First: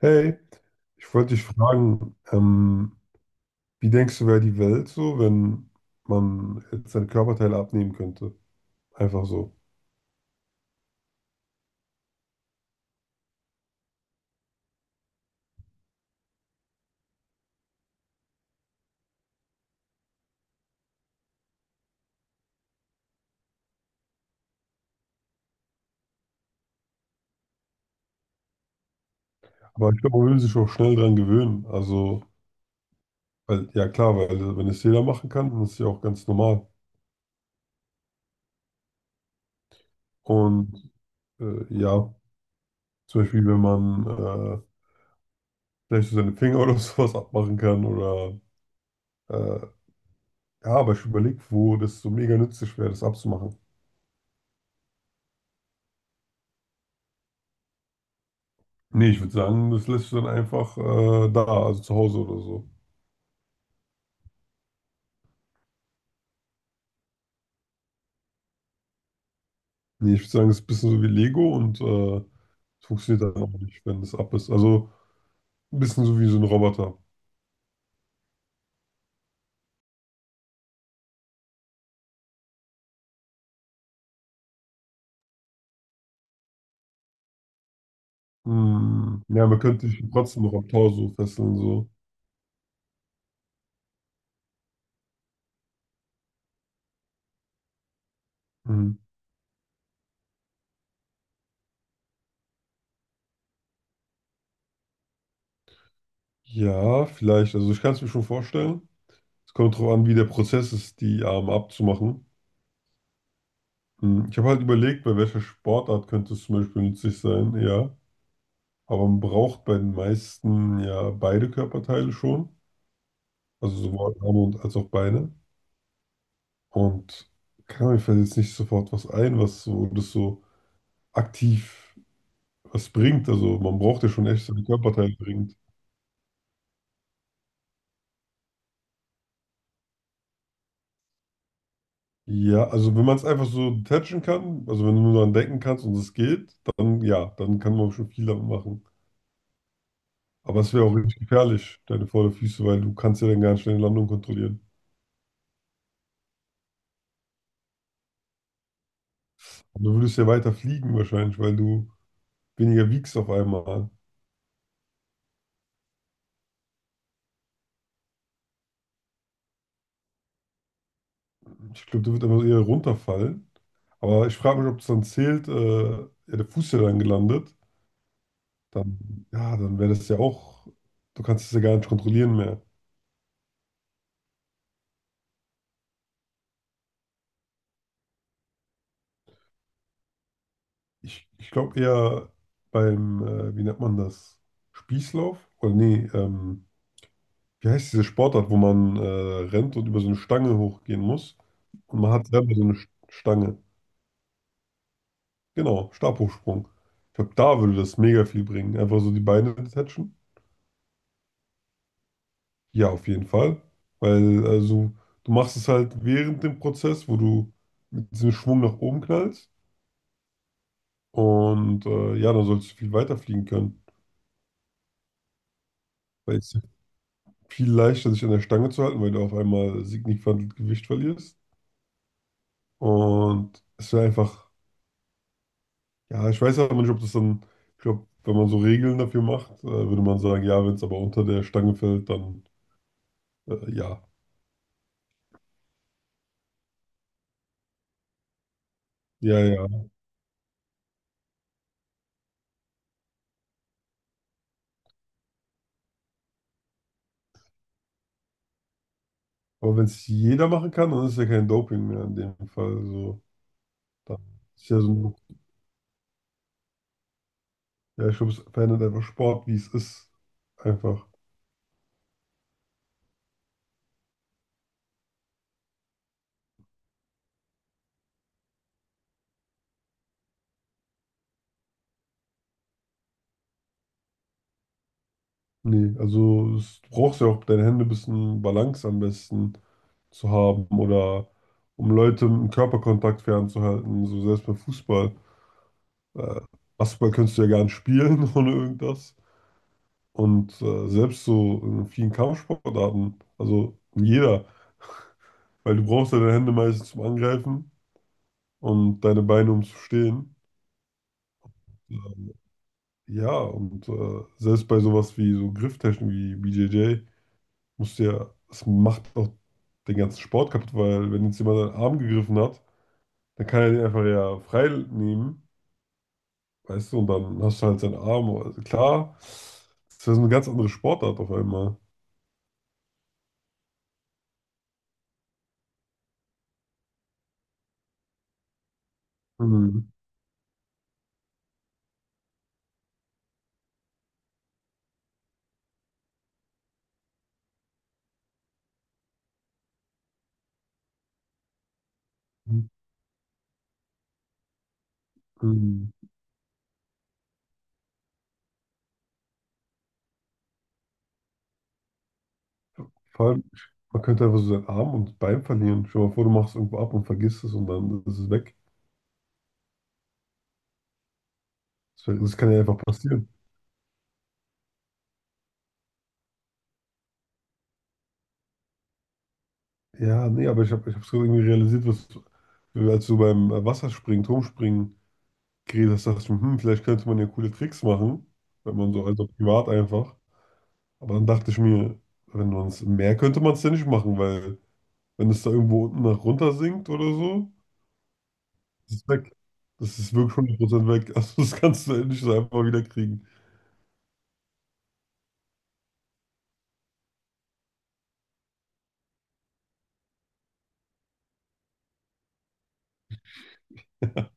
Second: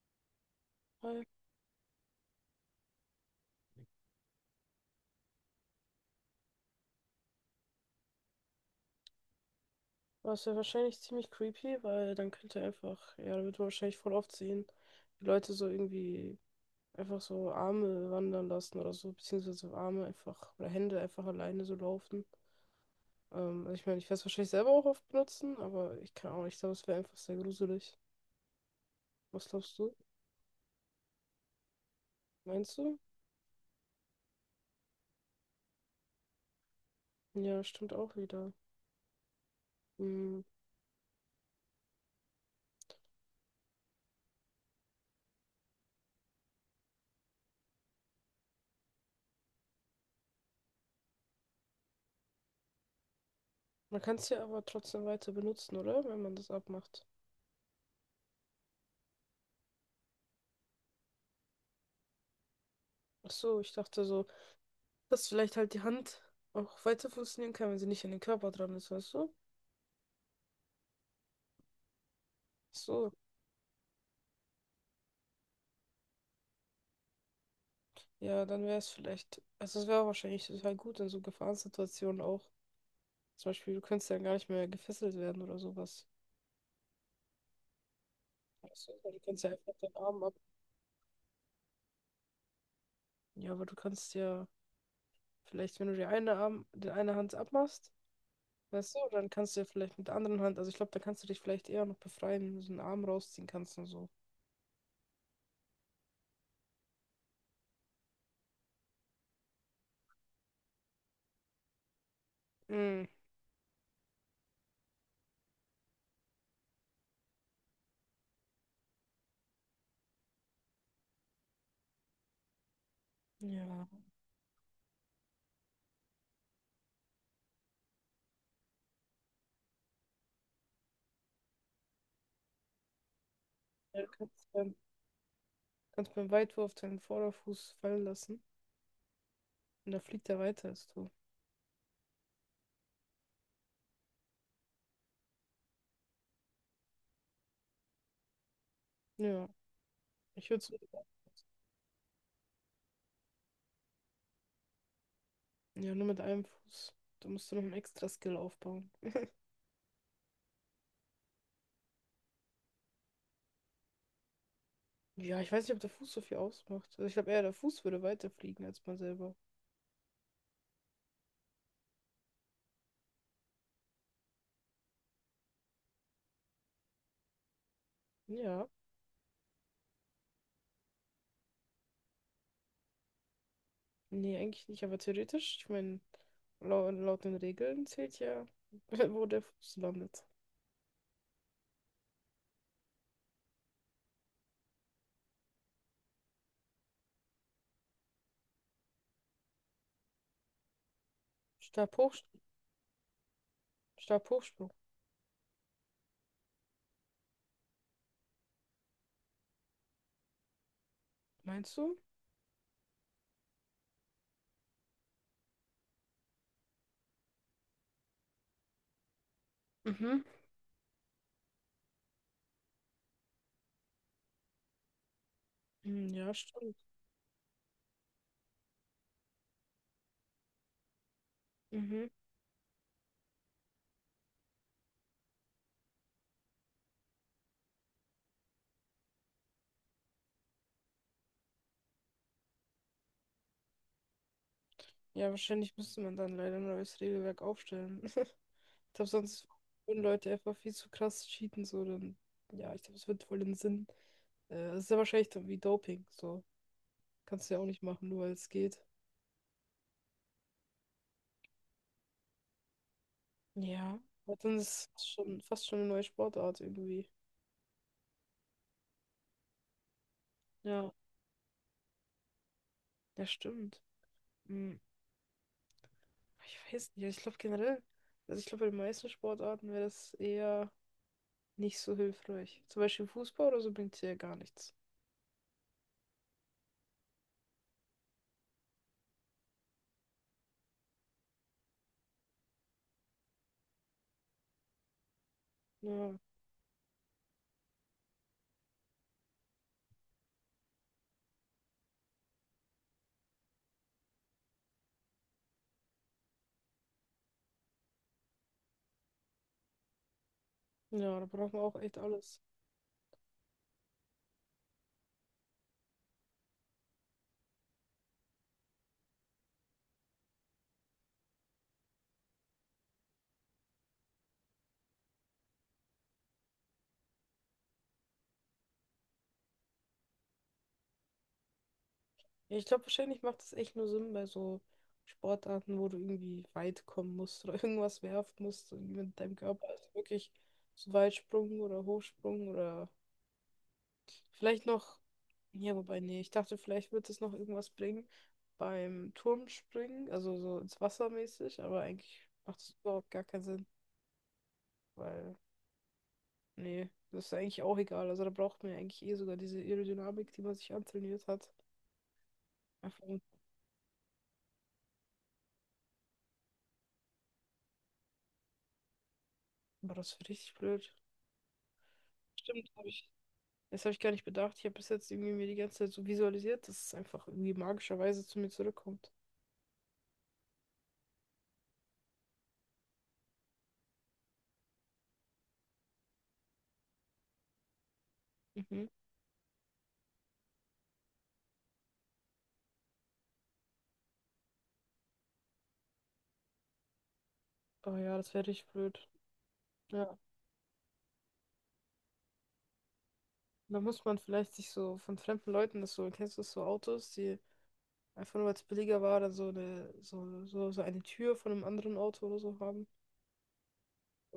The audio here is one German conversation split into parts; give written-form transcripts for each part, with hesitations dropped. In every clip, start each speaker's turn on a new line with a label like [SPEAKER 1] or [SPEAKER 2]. [SPEAKER 1] Hey, ich
[SPEAKER 2] Hi.
[SPEAKER 1] wollte dich fragen, wie denkst du, wäre die Welt so, wenn man jetzt seine Körperteile abnehmen könnte? Einfach so.
[SPEAKER 2] Was ja wahrscheinlich ziemlich creepy, weil dann könnte er einfach, ja, dann wird man wahrscheinlich voll oft sehen, wie Leute so irgendwie einfach so Arme wandern lassen oder so, beziehungsweise Arme einfach oder Hände einfach alleine so laufen. Also ich meine, ich werde es wahrscheinlich selber auch oft benutzen, aber ich kann auch nicht, ich glaube, es wäre einfach sehr gruselig. Was glaubst
[SPEAKER 1] Aber
[SPEAKER 2] du?
[SPEAKER 1] ich glaube, man würde sich auch schnell dran gewöhnen. Also,
[SPEAKER 2] Meinst du?
[SPEAKER 1] weil, ja klar, weil wenn es jeder machen kann, dann ist es ja auch ganz normal.
[SPEAKER 2] Ja, stimmt auch wieder. Hm.
[SPEAKER 1] Und ja, zum Beispiel, wenn man vielleicht so seine Finger oder sowas abmachen kann oder äh, ja, aber ich überlege, wo das so mega nützlich wäre, das abzumachen.
[SPEAKER 2] Man kann es ja aber trotzdem weiter benutzen, oder? Wenn man das abmacht.
[SPEAKER 1] Nee, ich würde sagen, das lässt du dann einfach da, also zu Hause oder so.
[SPEAKER 2] Ach so, ich dachte so. Dass vielleicht halt die Hand auch weiter funktionieren kann, wenn sie nicht an den Körper dran ist, weißt du?
[SPEAKER 1] Nee, ich würde sagen, es ist ein bisschen so wie Lego und es
[SPEAKER 2] So,
[SPEAKER 1] funktioniert dann auch nicht, wenn es ab ist. Also ein bisschen so wie so ein Roboter.
[SPEAKER 2] ja, dann wäre es vielleicht, also es wäre wahrscheinlich total gut in so Gefahrensituationen auch. Zum Beispiel, du könntest ja gar nicht mehr gefesselt werden oder sowas. Weißt du, weil du
[SPEAKER 1] Hm.
[SPEAKER 2] kannst
[SPEAKER 1] Ja,
[SPEAKER 2] ja
[SPEAKER 1] man
[SPEAKER 2] einfach
[SPEAKER 1] könnte
[SPEAKER 2] deinen
[SPEAKER 1] dich
[SPEAKER 2] Arm ab.
[SPEAKER 1] trotzdem noch am Tau so fesseln, so.
[SPEAKER 2] Ja, aber du kannst ja vielleicht, wenn du die eine Arm, die eine Hand abmachst,
[SPEAKER 1] Hm.
[SPEAKER 2] weißt du, dann kannst du ja vielleicht mit der anderen Hand, also ich glaube, da kannst du dich vielleicht eher noch befreien, wenn du so einen Arm rausziehen kannst und so.
[SPEAKER 1] Ja, vielleicht. Also ich kann es mir schon vorstellen. Es kommt darauf an, wie der Prozess ist, die Arme abzumachen.
[SPEAKER 2] Mm,
[SPEAKER 1] Hm. Ich habe halt überlegt, bei welcher Sportart könnte es zum Beispiel nützlich sein, ja. Aber man braucht bei den meisten ja beide Körperteile schon. Also
[SPEAKER 2] ja.
[SPEAKER 1] sowohl Arme und als auch Beine. Und kann mir fällt jetzt nicht sofort was ein, was so, das so aktiv was bringt. Also man
[SPEAKER 2] Ja,
[SPEAKER 1] braucht
[SPEAKER 2] du
[SPEAKER 1] ja schon echt seine Körperteile bringt.
[SPEAKER 2] kannst beim Weitwurf deinen Vorderfuß fallen lassen. Und da fliegt er weiter als du.
[SPEAKER 1] Ja, also wenn man es einfach so detachen kann, also wenn du nur daran denken kannst und es geht, dann ja, dann kann man schon viel damit machen.
[SPEAKER 2] Ja, ich
[SPEAKER 1] Aber
[SPEAKER 2] würde
[SPEAKER 1] es wäre auch richtig gefährlich, deine Vorderfüße, weil du kannst ja dann gar nicht deine Landung kontrollieren.
[SPEAKER 2] Ja, nur mit einem Fuß. Da musst du noch einen extra Skill aufbauen.
[SPEAKER 1] Und du würdest ja weiter fliegen wahrscheinlich, weil du weniger wiegst auf einmal.
[SPEAKER 2] Ja, ich weiß nicht, ob der Fuß so viel ausmacht. Also ich glaube eher, der Fuß würde weiterfliegen als man selber.
[SPEAKER 1] Ich glaube, du würdest einfach eher runterfallen. Aber ich frage mich, ob das dann zählt, ja, der Fuß ist ja dann gelandet.
[SPEAKER 2] Ja.
[SPEAKER 1] Dann, ja, dann wäre das ja auch, du kannst es ja gar nicht kontrollieren mehr.
[SPEAKER 2] Nee, eigentlich nicht, aber theoretisch, ich meine, laut den Regeln zählt ja, wo der Fuß landet.
[SPEAKER 1] Ich glaube eher beim, wie nennt man das? Spießlauf? Oder nee, wie heißt diese Sportart, wo man rennt und über so eine Stange hochgehen muss? Und man
[SPEAKER 2] Stabhoch,
[SPEAKER 1] hat selber so eine Stange.
[SPEAKER 2] Stabhochsprung.
[SPEAKER 1] Genau, Stabhochsprung. Ich glaube, da würde das mega viel bringen. Einfach so die Beine detachen.
[SPEAKER 2] Meinst du?
[SPEAKER 1] Ja, auf jeden Fall. Weil, also, du machst es halt während dem Prozess, wo du mit diesem Schwung nach oben knallst.
[SPEAKER 2] Mhm.
[SPEAKER 1] Und ja, dann sollst du viel weiter fliegen können.
[SPEAKER 2] Hm, ja,
[SPEAKER 1] Weil es ist
[SPEAKER 2] stimmt.
[SPEAKER 1] viel leichter, sich an der Stange zu halten, weil du auf einmal signifikant Gewicht verlierst.
[SPEAKER 2] Mhm.
[SPEAKER 1] Und es wäre einfach, ja, ich weiß aber nicht, ob das dann, ich glaube, wenn man so Regeln dafür macht, würde man sagen, ja, wenn es aber unter der Stange fällt, dann ja.
[SPEAKER 2] Ja, wahrscheinlich müsste man dann leider ein neues Regelwerk aufstellen. Ich glaube,
[SPEAKER 1] Ja,
[SPEAKER 2] sonst
[SPEAKER 1] ja.
[SPEAKER 2] würden Leute einfach viel zu krass cheaten, so dann. Ja, ich glaube, es wird voll den Sinn. Es ist ja wahrscheinlich dann wie Doping, so. Kannst du ja auch nicht machen, nur weil es geht.
[SPEAKER 1] Aber wenn es jeder machen kann, dann ist ja kein Doping mehr in dem Fall. So,
[SPEAKER 2] Ja.
[SPEAKER 1] dann
[SPEAKER 2] Aber dann
[SPEAKER 1] ist ja
[SPEAKER 2] ist
[SPEAKER 1] so
[SPEAKER 2] es
[SPEAKER 1] ein,
[SPEAKER 2] schon fast schon eine neue Sportart irgendwie.
[SPEAKER 1] ja, ich glaube, es verändert einfach Sport, wie es ist.
[SPEAKER 2] Ja.
[SPEAKER 1] Einfach.
[SPEAKER 2] Ja, stimmt. Hm, ich weiß nicht, ich glaube generell, also ich glaube, bei den meisten Sportarten wäre das eher nicht so hilfreich. Zum Beispiel Fußball oder so bringt es ja gar nichts.
[SPEAKER 1] Nee, also es, du brauchst ja auch deine Hände ein bisschen Balance am besten zu haben oder um Leute im Körperkontakt fernzuhalten, so selbst beim Fußball.
[SPEAKER 2] Ja,
[SPEAKER 1] Äh, Basketball kannst du ja gar nicht spielen ohne irgendwas. Und selbst so in vielen Kampfsportarten, also in jeder, weil du brauchst ja deine Hände meistens zum Angreifen und deine Beine um zu stehen.
[SPEAKER 2] ja, da braucht man auch echt
[SPEAKER 1] Äh,
[SPEAKER 2] alles.
[SPEAKER 1] Ja, und selbst bei sowas wie so Grifftechnik wie BJJ. Musst du ja, das macht auch den ganzen Sport kaputt, weil wenn jetzt jemand seinen Arm gegriffen hat, dann kann er den einfach ja frei nehmen, weißt du, und dann hast du halt seinen Arm. Also klar, das wäre so eine ganz andere Sportart auf einmal.
[SPEAKER 2] Ja, ich glaube, wahrscheinlich macht es echt nur Sinn bei so Sportarten, wo du irgendwie weit kommen musst oder irgendwas werfen musst, so irgendwie mit deinem Körper. Also
[SPEAKER 1] Mhm.
[SPEAKER 2] wirklich so Weitsprung oder Hochsprung oder vielleicht noch, ja, wobei, nee, ich dachte, vielleicht wird es noch irgendwas bringen beim Turmspringen, also so ins Wasser mäßig, aber eigentlich macht es überhaupt gar keinen Sinn, weil,
[SPEAKER 1] Mhm.
[SPEAKER 2] nee, das ist eigentlich auch egal. Also da braucht man ja eigentlich eh sogar diese Aerodynamik, die man sich antrainiert hat. Einfach,
[SPEAKER 1] Vor allem, man könnte einfach so seinen Arm und Bein verlieren. Stell dir mal vor, du machst irgendwo ab und vergisst es und dann ist es weg.
[SPEAKER 2] aber das ist richtig blöd.
[SPEAKER 1] Das, das kann ja
[SPEAKER 2] Stimmt,
[SPEAKER 1] einfach
[SPEAKER 2] habe ich.
[SPEAKER 1] passieren.
[SPEAKER 2] Das habe ich gar nicht bedacht. Ich habe bis jetzt irgendwie mir die ganze Zeit so visualisiert, dass es einfach irgendwie magischerweise zu mir zurückkommt.
[SPEAKER 1] Ja, nee, aber ich habe ich es irgendwie realisiert, was, als du beim Wasserspringen, Turmspringen geredet hast, dachte ich mir, hm, hm, vielleicht könnte man ja coole Tricks machen, wenn
[SPEAKER 2] Mhm.
[SPEAKER 1] man so, also privat einfach. Aber dann dachte ich mir, wenn man es im Meer könnte man es ja nicht machen, weil wenn es da irgendwo unten nach runter sinkt oder so,
[SPEAKER 2] Oh ja, das wäre richtig
[SPEAKER 1] ist
[SPEAKER 2] blöd.
[SPEAKER 1] es weg. Das ist
[SPEAKER 2] Ja.
[SPEAKER 1] wirklich 100% weg. Also das kannst du nicht so einfach wieder kriegen.
[SPEAKER 2] Da muss man vielleicht sich so von fremden Leuten das so, kennst du das so Autos, die einfach nur weil es billiger war, dann so so eine Tür von einem anderen Auto oder so haben.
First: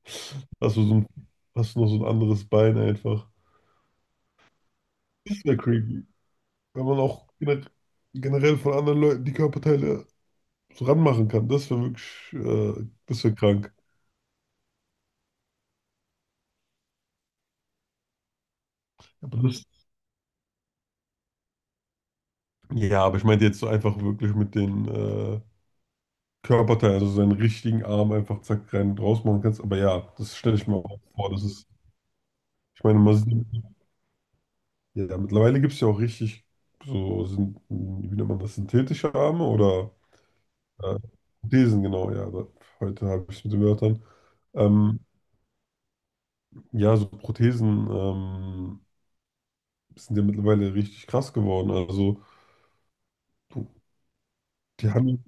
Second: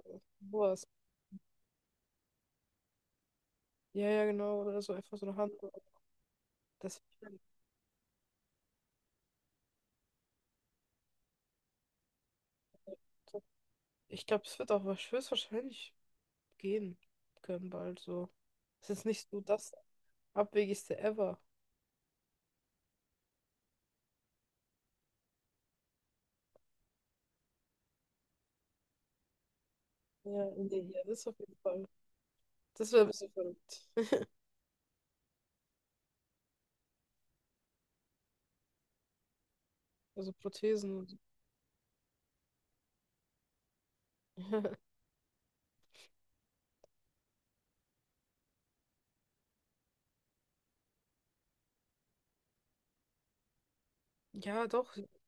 [SPEAKER 1] Hast du
[SPEAKER 2] Sowas.
[SPEAKER 1] so ein, hast du noch so ein anderes Bein einfach.
[SPEAKER 2] Ja, genau. Oder so einfach so eine
[SPEAKER 1] Das ist
[SPEAKER 2] Hand.
[SPEAKER 1] ja creepy. Wenn man
[SPEAKER 2] Das,
[SPEAKER 1] auch generell von anderen Leuten die Körperteile so ranmachen kann, das wäre wirklich, das wäre krank.
[SPEAKER 2] ich glaube, es wird auch höchstwahrscheinlich gehen können bald so. Es ist nicht
[SPEAKER 1] Aber
[SPEAKER 2] so
[SPEAKER 1] das,
[SPEAKER 2] das Abwegigste ever.
[SPEAKER 1] ja, aber ich meinte jetzt so einfach wirklich mit den Körperteilen, also seinen richtigen Arm einfach zack rein und raus machen kannst. Aber ja, das
[SPEAKER 2] Ja,
[SPEAKER 1] stelle ich mir
[SPEAKER 2] nee, ja,
[SPEAKER 1] auch
[SPEAKER 2] das
[SPEAKER 1] vor.
[SPEAKER 2] auf
[SPEAKER 1] Das
[SPEAKER 2] jeden
[SPEAKER 1] ist,
[SPEAKER 2] Fall.
[SPEAKER 1] ich
[SPEAKER 2] Das
[SPEAKER 1] meine,
[SPEAKER 2] wäre ein
[SPEAKER 1] man
[SPEAKER 2] bisschen
[SPEAKER 1] sieht,
[SPEAKER 2] verrückt.
[SPEAKER 1] ja, mittlerweile gibt es ja auch richtig so, sind, wie nennt man das, synthetische Arme oder
[SPEAKER 2] Also Prothesen
[SPEAKER 1] äh,
[SPEAKER 2] und so.
[SPEAKER 1] Prothesen, genau, ja. Da, heute habe ich es mit den Wörtern. Ähm, ja, so Prothesen sind ja mittlerweile richtig krass geworden. Also, du-
[SPEAKER 2] Ja,
[SPEAKER 1] die
[SPEAKER 2] doch.
[SPEAKER 1] haben,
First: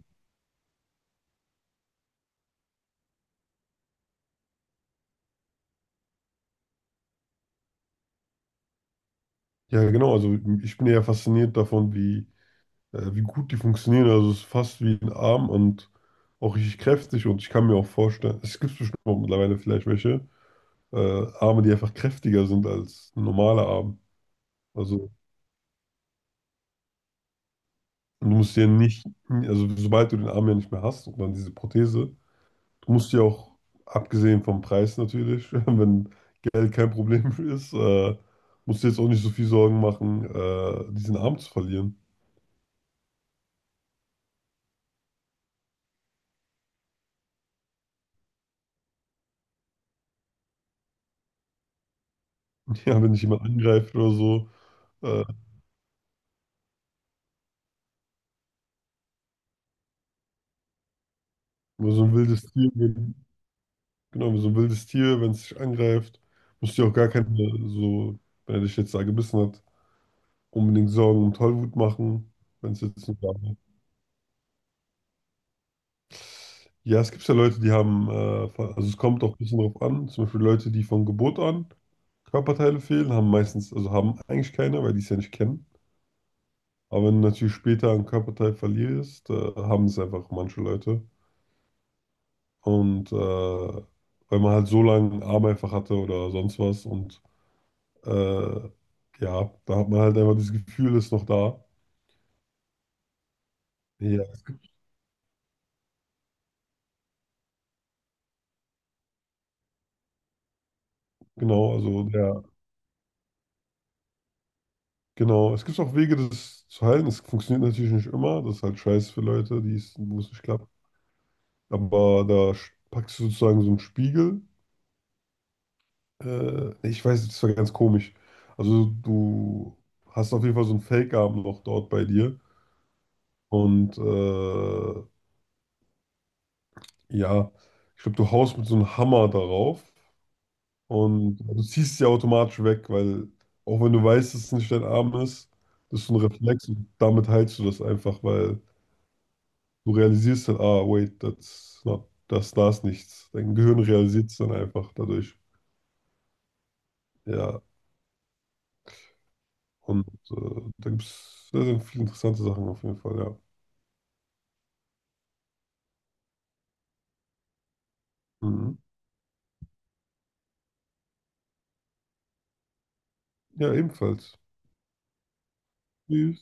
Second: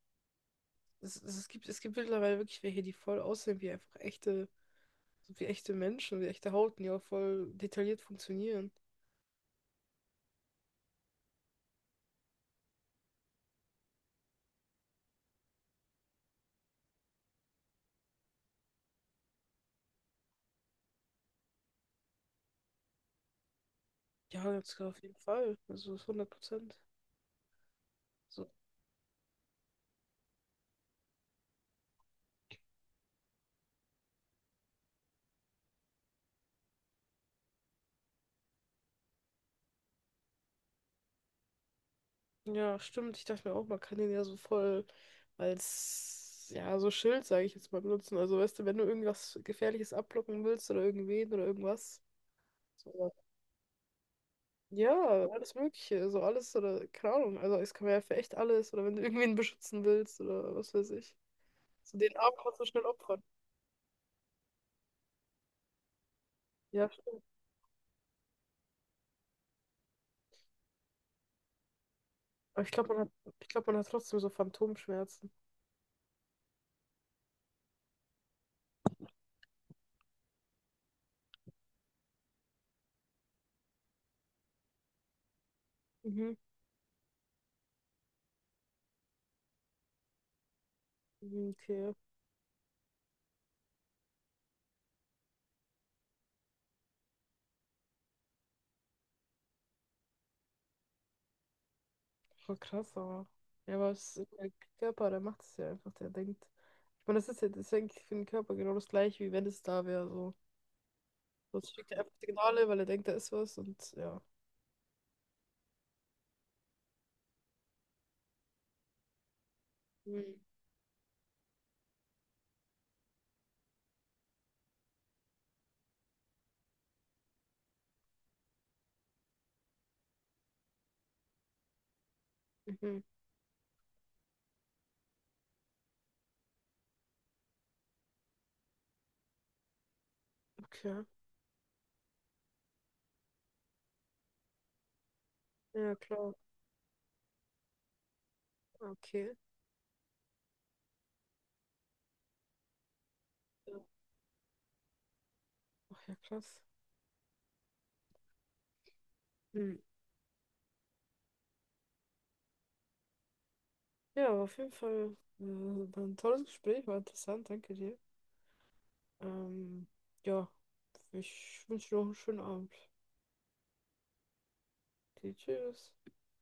[SPEAKER 2] Es gibt mittlerweile wirklich welche, die voll aussehen wie einfach echte, wie echte Menschen, wie echte Haut, die auch voll detailliert funktionieren.
[SPEAKER 1] ja genau, also ich bin ja fasziniert davon, wie wie gut die funktionieren. Also es ist fast wie ein Arm und auch richtig kräftig. Und ich kann mir auch vorstellen, es gibt bestimmt auch mittlerweile vielleicht welche Arme, die einfach kräftiger sind als ein normaler Arm.
[SPEAKER 2] Ja, das auf
[SPEAKER 1] Also
[SPEAKER 2] jeden Fall. Also das 100%.
[SPEAKER 1] du
[SPEAKER 2] So.
[SPEAKER 1] musst ja nicht, also sobald du den Arm ja nicht mehr hast und dann diese Prothese, du musst ja auch, abgesehen vom Preis natürlich, wenn Geld kein Problem ist, musst du jetzt auch nicht so viel Sorgen machen, diesen Arm zu verlieren.
[SPEAKER 2] Ja, stimmt. Ich dachte mir auch, man kann den ja so voll als, ja, so Schild, sage ich jetzt mal, benutzen. Also, weißt du, wenn du irgendwas Gefährliches abblocken willst oder irgendwen oder irgendwas. So.
[SPEAKER 1] Ja, wenn dich jemand angreift äh,
[SPEAKER 2] Ja, alles Mögliche, so alles oder keine Ahnung. Also, es kann man ja für echt alles oder wenn du irgendwen beschützen willst oder was weiß ich.
[SPEAKER 1] oder
[SPEAKER 2] So
[SPEAKER 1] so ein
[SPEAKER 2] den Arm
[SPEAKER 1] wildes
[SPEAKER 2] kannst du
[SPEAKER 1] Tier,
[SPEAKER 2] schnell opfern.
[SPEAKER 1] genau, wie so ein wildes Tier, wenn es dich angreift, musst du
[SPEAKER 2] Ja,
[SPEAKER 1] dir auch gar
[SPEAKER 2] stimmt.
[SPEAKER 1] keine, so, wenn er dich jetzt da gebissen hat, unbedingt Sorgen und Tollwut machen,
[SPEAKER 2] Aber
[SPEAKER 1] wenn es jetzt nicht da
[SPEAKER 2] ich
[SPEAKER 1] war.
[SPEAKER 2] glaube, man hat trotzdem so Phantomschmerzen.
[SPEAKER 1] Ja, es gibt ja Leute, die haben, also es kommt auch ein bisschen drauf an, zum Beispiel Leute, die von Geburt an Körperteile fehlen, haben meistens, also haben eigentlich keine, weil die es ja nicht kennen.
[SPEAKER 2] Mhm.
[SPEAKER 1] Aber wenn du natürlich später ein Körperteil verlierst, haben es einfach manche Leute.
[SPEAKER 2] Mhm. Okay,
[SPEAKER 1] Und weil man halt so lange einen Arm einfach hatte oder sonst was und Äh, ja, da hat man halt einfach dieses Gefühl, ist noch da.
[SPEAKER 2] voll krass, aber. Ja, aber es
[SPEAKER 1] Ja,
[SPEAKER 2] ist der Körper, der macht es ja einfach, der denkt. Ich meine, das ist ja eigentlich für den Körper genau das gleiche, wie wenn es da wäre. So. Sonst
[SPEAKER 1] genau,
[SPEAKER 2] schickt er
[SPEAKER 1] also
[SPEAKER 2] einfach
[SPEAKER 1] der,
[SPEAKER 2] Signale, weil er denkt, da ist was und ja.
[SPEAKER 1] genau. Es gibt auch Wege, das zu heilen. Das funktioniert natürlich nicht immer. Das ist halt scheiße für Leute, die es, wo es
[SPEAKER 2] Mhm.
[SPEAKER 1] nicht klappt. Aber da packst du sozusagen so einen Spiegel. Nee, ich weiß, das war ganz komisch. Also du hast auf jeden Fall so einen Fake-Arm noch dort bei dir.
[SPEAKER 2] Mhm.
[SPEAKER 1] Und ja, ich glaube, du haust mit so einem Hammer darauf.
[SPEAKER 2] Okay.
[SPEAKER 1] Und du ziehst sie automatisch weg, weil auch wenn du weißt, dass es nicht dein Arm ist,
[SPEAKER 2] Ja,
[SPEAKER 1] das ist so ein
[SPEAKER 2] klar.
[SPEAKER 1] Reflex und damit heilst du das einfach, weil
[SPEAKER 2] Okay.
[SPEAKER 1] du realisierst dann, ah, wait, that's not, das, da ist nichts. Dein
[SPEAKER 2] Ja.
[SPEAKER 1] Gehirn realisiert es dann einfach dadurch.
[SPEAKER 2] Ach ja, krass.
[SPEAKER 1] Ja,
[SPEAKER 2] Hm.
[SPEAKER 1] und äh, da gibt es sehr, sehr viele interessante Sachen auf jeden Fall, ja.
[SPEAKER 2] Ja, aber auf jeden Fall war ein tolles Gespräch, war interessant, danke dir.
[SPEAKER 1] Mhm.
[SPEAKER 2] Ähm, ja, ich wünsche dir noch einen schönen Abend.
[SPEAKER 1] Ja, ebenfalls.
[SPEAKER 2] Okay, tschüss.
[SPEAKER 1] Tschüss.